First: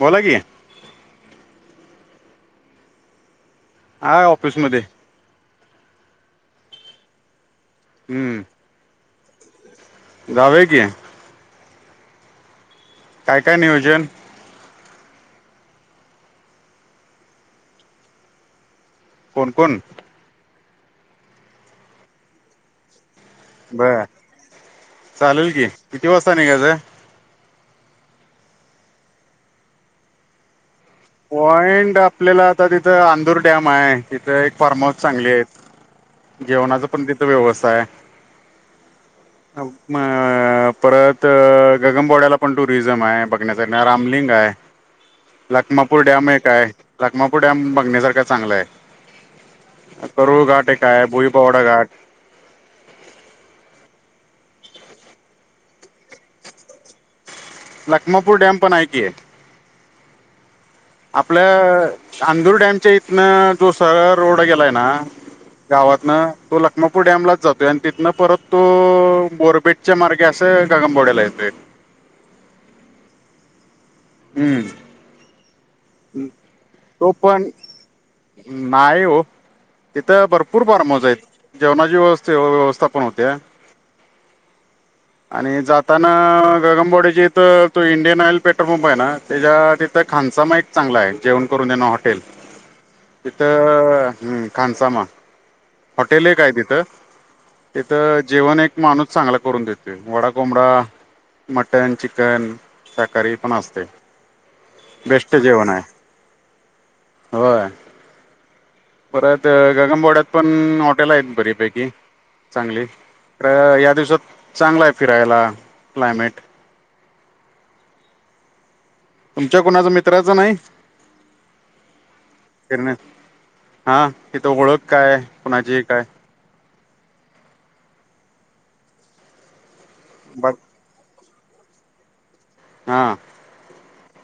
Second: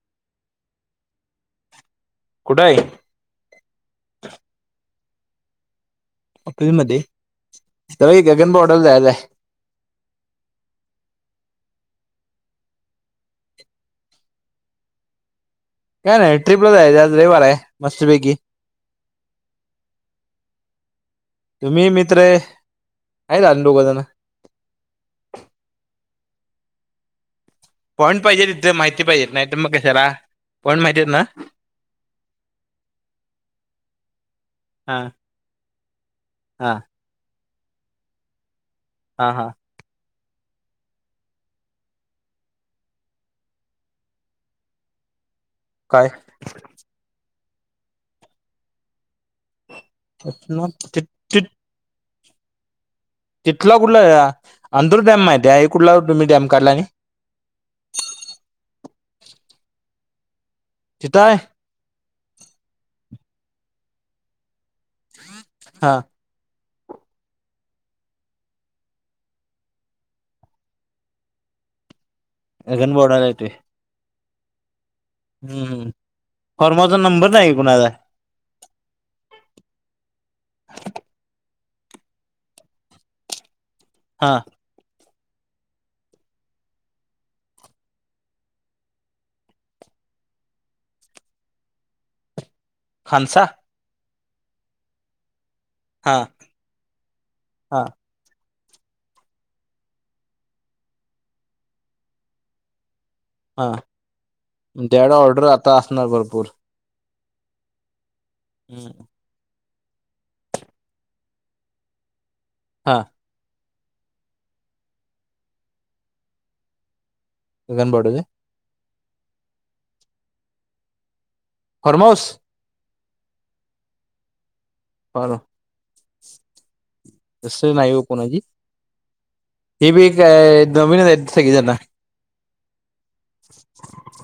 बोला की. कुठय? हाय ऑफिसमध्ये. ऑफिस मध्ये, [unintelligible] गगन बावड्याला जायचं? जाऊया की. काय-काय नियोजन? काय नाही, ट्रिपला जायचं आज रवीवार ये मस्त पैकी. कोण-कोण? तुम्ही मित्रेय बरं, चालेल की, किती वाजता निघायचं? पॉईंट पाहिजे तिथं, माहिती पाहिजे नाय त मग कशाला? पॉईंट माहितिये ना? पॉइंट आपल्याला आता तिथं, आंदूर डॅम आहे, तिथं एक फार्म हाऊस हा चांगली आहे. हा जेवणाचा पण तिथ व्यवस्थाये. हा हा. म अ परत गगन बोड्याला पण टुरिझम हाय बघण्यासाठी, रामलिंग हाय. काय मपूरडॅम एक डॅम हाय, लाखमापूर डॅम बघण्यासारखा चांगला आहे. करुळ मग घाट एक ति- काय ति- भोईपावडा घाट. तिथला कुठला अंंदूर डॅम माहिित आहे कुठला तुम्ही डॅम काढलाय. लखमापूर डॅम पण हाय की. तिथं आहे आपल्या चांदुर डॅमच्या इथनं जो सरळ रोड गेलाय ना. हा गावातन तो लाग मपूर डॅमलाच जातोय आणि तिथनं परत तो बोरबेटच्या मार्गे असं गगामबाोड्याला येतोय. अगन बोडला ते हम्म. हम्म. फॉर्माचा तो नंबर पण नाही कुणाचा नाहीय हो. तिथं भरपूर फार्म हाऊस आहेत जेवणाची व्यवस् व्यवस्था पण होत्या. हां आणि जाताना गगमबाोडी ज इथ तो इंडियन ऑइल पेट्रोल पंप आहे ना त्याच्या त्या खाचा माहि [unintelligible] चांगलं आहे जेवण करून देणं हॉटेल खानसा तिथं खानसामा हा हॉटेल एक काय तिथं हा तिथं जेवण एक माणूस चांगला करून देतोय वडा कोंबडा मटन चिकन शाकाहारी न हा असते त्याकडे बेस्ट ऑर्डर जीवन आता आहे. असणार भरपूर होय. हम्म. परत गगमबोड्यात पण हॉटेल आहेत बरीपैकी चांगली हा तर या दिवसात चांगला आहे फिरायला क्लायमेट गगन बावडा तुमच्या कोणाच्या मित्राचं नाइ? फर्मोस. हा तिथ ओळख काय फार कुणाची काय. तसं नाही हो कोणाची हे बी ब एकय नवीन आहेत सगळेजना हा.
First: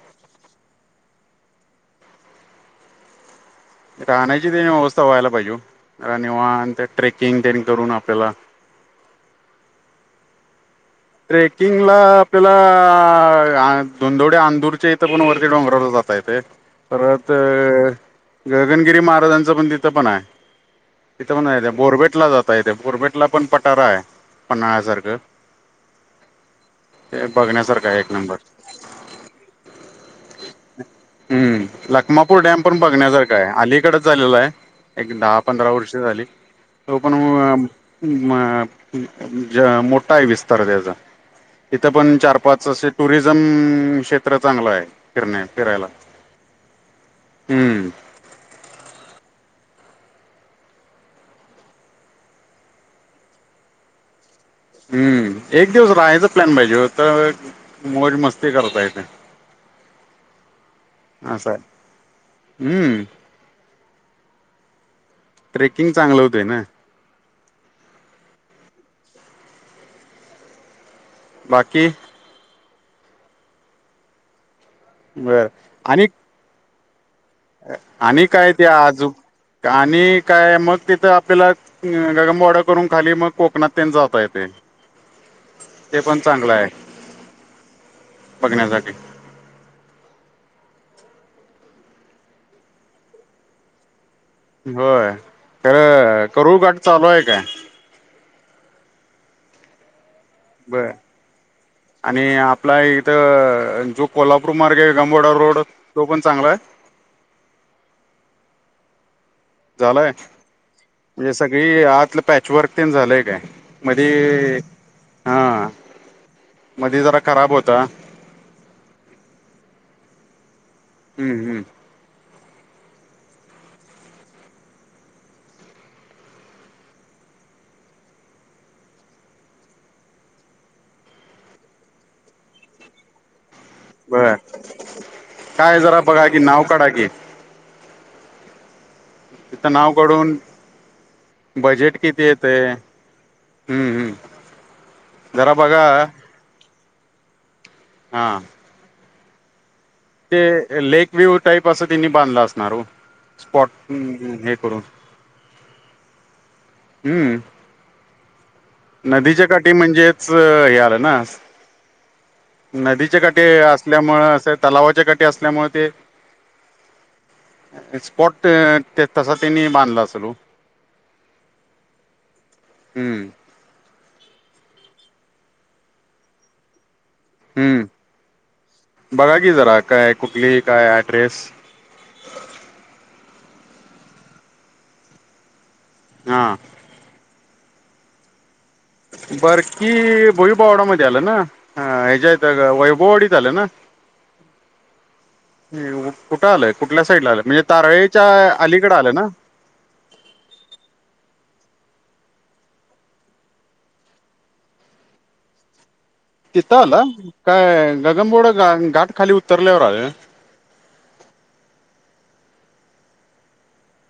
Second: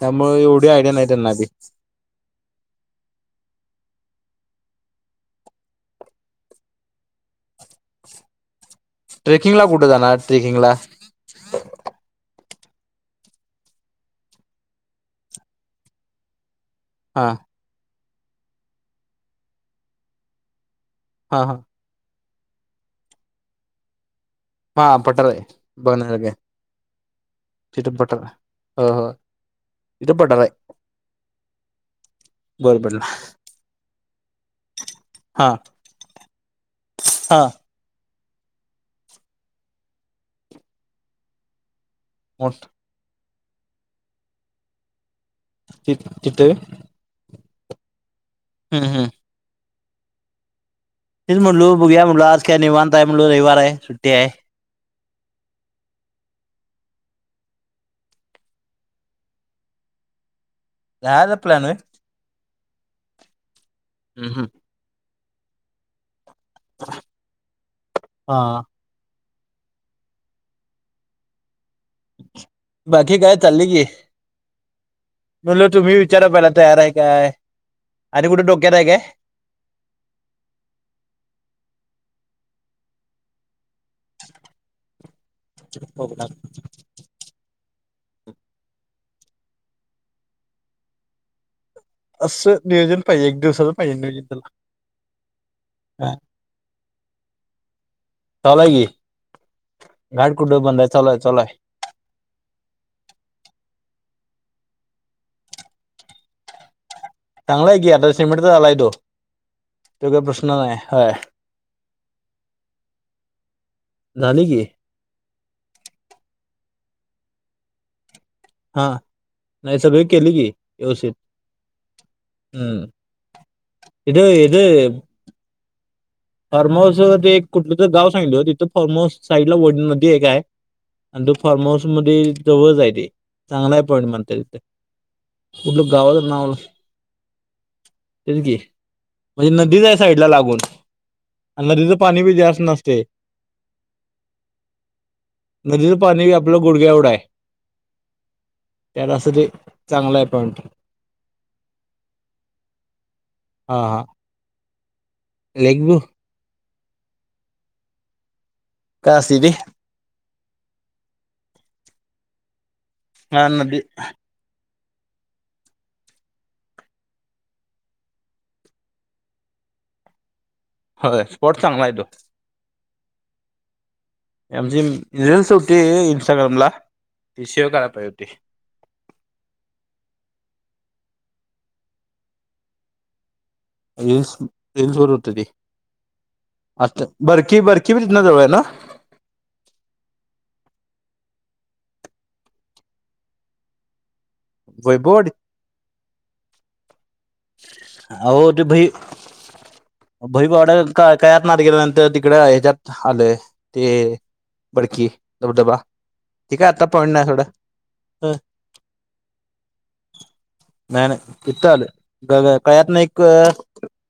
त्यामुळे एवढी आयडिया नाही त्यांना अधी राहण्याची त्यांनी व्यवस्था व्हायला पाहिजे रा निवान त्या ट्रेकिंग त्यांनी करून आपल्याला ट्रेकिंगला कुठे जाणार ट्रेकिंगला ट्रेकिंग ला आपल्याला धोनदोडे आंदूरच्या इथं पण वरती डोंगरावर जाता येते. पाफेट परत हा गगनगिरी महाराजांचं पण तिथं पण हाय. तिथं हा पण हा नाय बोरबेटला जाता येते बोरबेटला पण पटारा आहे. हा पन्हाळ्यासारखं पटर आहे बघण्यासारखं हे हे बघण्यासारखा एक नंबर. हो हो तिथं पठार आहे हम्म लखमापूर डम पण बोरबेटला बघण्यासारख हे इकडच झालेला आहे एक दहा हा पंधरा वर्ष झाली तो पण हा म्म ज्या मोठाआहे विस्तार त्याचा इथं पण चार मोठ पाच टुरिझम क्षेत्र चांगलं आहे फिरणे फिरायला. तिथे हम्म. हम्म. तेच म्हटलू बघया म्हणलं आज काय निवांतय म्हणल रविवार आहे सुट्टी आहे. हम्म एक दिवस राहायचं प्लॅन पाहिजे तर मोज मस्ती करता येते. [inaudible] असाय प्लॅन होय हम्म हम्म ट्रेकिंग चांगलं होतय ना. [unintelligible] हा बाकी बाकी काय चालली की. बर म्हलं तुम्ही आणि विचारा पहिला तयार आहे काय. आणि कुठे काय ते डोक्यात आहे आजू आणि काय मग तिथं आपल्याला ग मोडा करून खाली मग कोकणात त्यां जात येतय. ते पण काय चांगलं आहे बघण्यासाठी. असं नियोजन पाहिजे एक दिवसाच पाहिजे नियोजन त्याला. होय खर करू गठ चालू आहे काय? चलाय की घाट कुठ बंदा बरं चलाय चलाय. आणि आपला इथं जो कोल्हापूर मार्ग आहे गमभोडा रोड तो पण चांगला आहे. चांगलाय की आता सिमेंटच झालाय तो. यो झालाय काय प्रश्न नाही. हय म्हणजे सगळी आतलं पॅच वर्क ते झालंय काय मधी झाली की हा मध्ये जरा खराब होता. हा नाही सगळी केली की व्यवस्थित. हम्म हम्म हम् इथ इथ फार्म हाऊस ते एक कुठलं तर गाव सांगितलं तिथं फॉ्ममाऊस साईडला वडमध्येध्ये एक आहे. आणि तु फार्म हाऊसमध्येध्ये जाव जाय दे चांगल म्ह बर य उठल काय जरा गावाला बघा की नावल नाव काढा की ते की म्हणजे तिथं नदीच नाव आहे साईड ला काढून लागून. नदीच बजेट पाणी किती बी जास्त येतय नसते. हम्म हम्म जरा बघा नदीच पाणी आपलं गुडघ्या एवढा आहे. हा त्यारासर ते लेक व्ह्यू टाईप असं त्यांनी बांधलं असणार हो स्पॉट हे करून लगबो हम्म काय असते नदीच्या ते काठी म्हणजेच हे आलं ना? नदीच्या काठी हा नदी असल्यामु असे तलावाच्या काठी असल्यामुळे ते स्पॉट तसा त्यांनी बांधला असल ओ. हो स्पोर्टस चांगला आहे तो. हम्म आमचे रीलस होते इंस्टाग्रामला ते शेव्ह कराय हम्म पाहिजे होती. बघा की जरा काय कुठली काय ऍड्रेस रिल्स रिल्सवर होत ते. हा अचछ बरकी बरकी बी जितना जवळ आहे ना. बरकी भोईभवडामध्येध्ये आलं ना, ह्याच्यात वैभवाडीत आलं ना? वै बोर्ड. कुठं आलंय कुठल्या साईडला आलं म्हणजे तारळेच्या अहो ते अलीकडे आलंय ना? भई [unintelligible] गड कायत ना आत गेल्या नंतर तिकडे ह्याच्यात आलंय ते. बडकी दबदबा. तिथं आला काय गगनबावडा घा घाट खाली उतरल्यावर आ नाही नाही इथ आलं. ग कळ्यातन एक अ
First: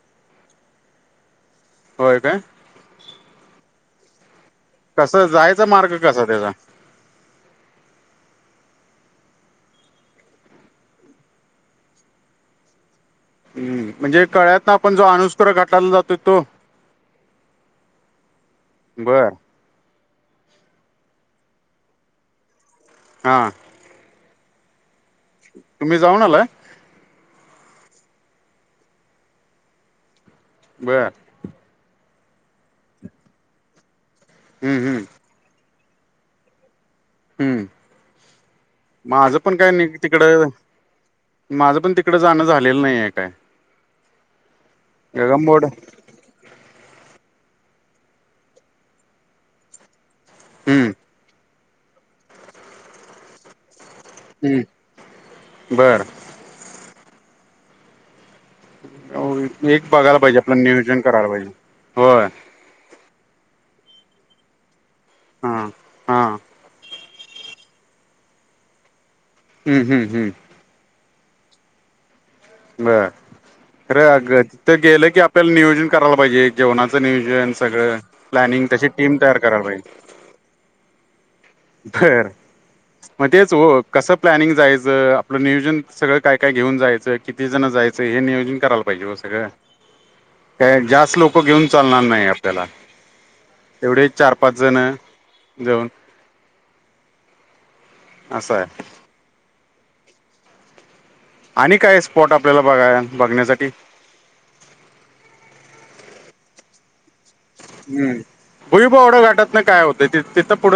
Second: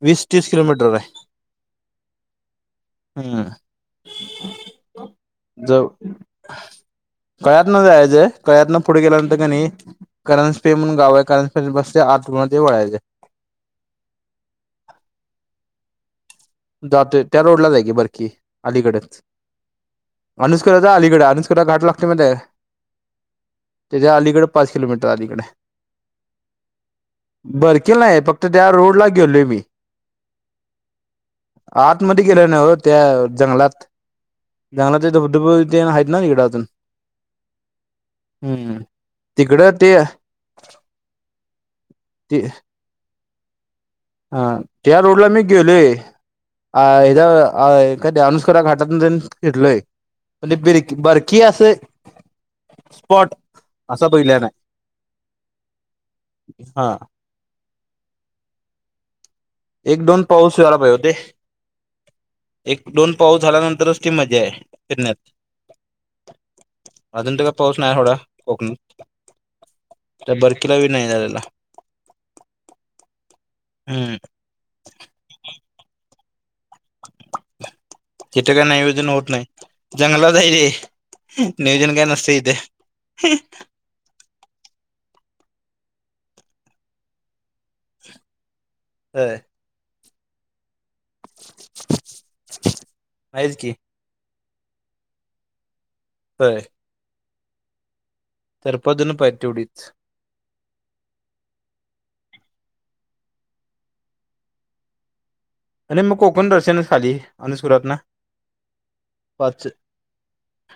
वीस, तीस किलोमीटर आहे. होय काय? हम् कसं जायचा ज मार्ग [inaudible] कसा त्याचा कळ्यात न जायजे कळ्यातन पुढे गेल्यानंतर का नाय. करंजपे म्हनुण गाव आहे करंजपे बस्ती आत मद्ये वळायचे. हम्म म्हणजे कळ्यातन आपण जो अनुषकर घाटायला जातो तो. जातोय त्या रोड लाच आहे की बरकी अलीकडच. बर अनुषकराच्या अलीकडे अनुषकरा घाट लागतोय माहितीय काय? हां. तेज्या अलीकड पाच किलोमीटर अलीकडय. तुम्ही जाऊन आलाय बरकीलाय फक्त त्या रोड ला गेलोय मी. बरं. आतमध्ये गेल्यालो नाही ओ त्या जंगलात [unintelligible] [unintelligible] हम्म हायत हम्म ना तिकडं अजून. हम् हम्म माझ पण काय तिकडं ते नीट तिकडं माझं पण ती. तिकड जाणं ते झालेलं नाहये काय. हा त्या रोडला मी गगमबोर्ड गेलोय. अदा अ काय ते अनुस्करा घाटातन तेन फिरलोय. पण ते बर हम्म बर्की अस स्पॉट असा बघितल्याला नाही हम्म हा. एक बघायला दोन पाहिजे पाऊस आपलं व्हायला पाहिजे निरिक्षण होते करायला पाहिजे होय. एक दोन पाऊस झाल्यानंतरच ती मजा आहे फिरण्यात. हा हा. अजून त काय पाऊस नाहीये एवढं कोकणात. हम्म हम्म हम्म. [unintelligible] नाही झालेला. बर खर हम्म ग अ तिथ गेलं की आपल्याला नियोजन करायला पाहिजे. जेवणाचं नियोजन सगळं तिथे काय प्लॅनिंग तशी नियोजन टीम होत तयार नाही करायला पाहिजे. जंगलात आहे रे नियोजन काय बर नसते इथे म तेच ओ. कसं प्लॅनिंग जायचं आपलं नियोजन सगळं काय काय घेऊन जायचं किती जण जायचं हे नियोजन कराला पाहिजे ओ होय सगळं काय जास्त च लोकं घेऊन चालणार नाही आपल्याला आहेच की तेवढे चार, पाच जण जाऊन होय. असं आर आहे बदल ना पाईप तेवढी. [unintelligible] आणि काय स्पॉट आपल्याला बघा बघण्यासाठी? आणि मग कोकण दर्शन च खाली. आणि सुरात ना हम बुई भावडा [unintelligible] घाटातन पाच काय होतय ति तिथं पुढ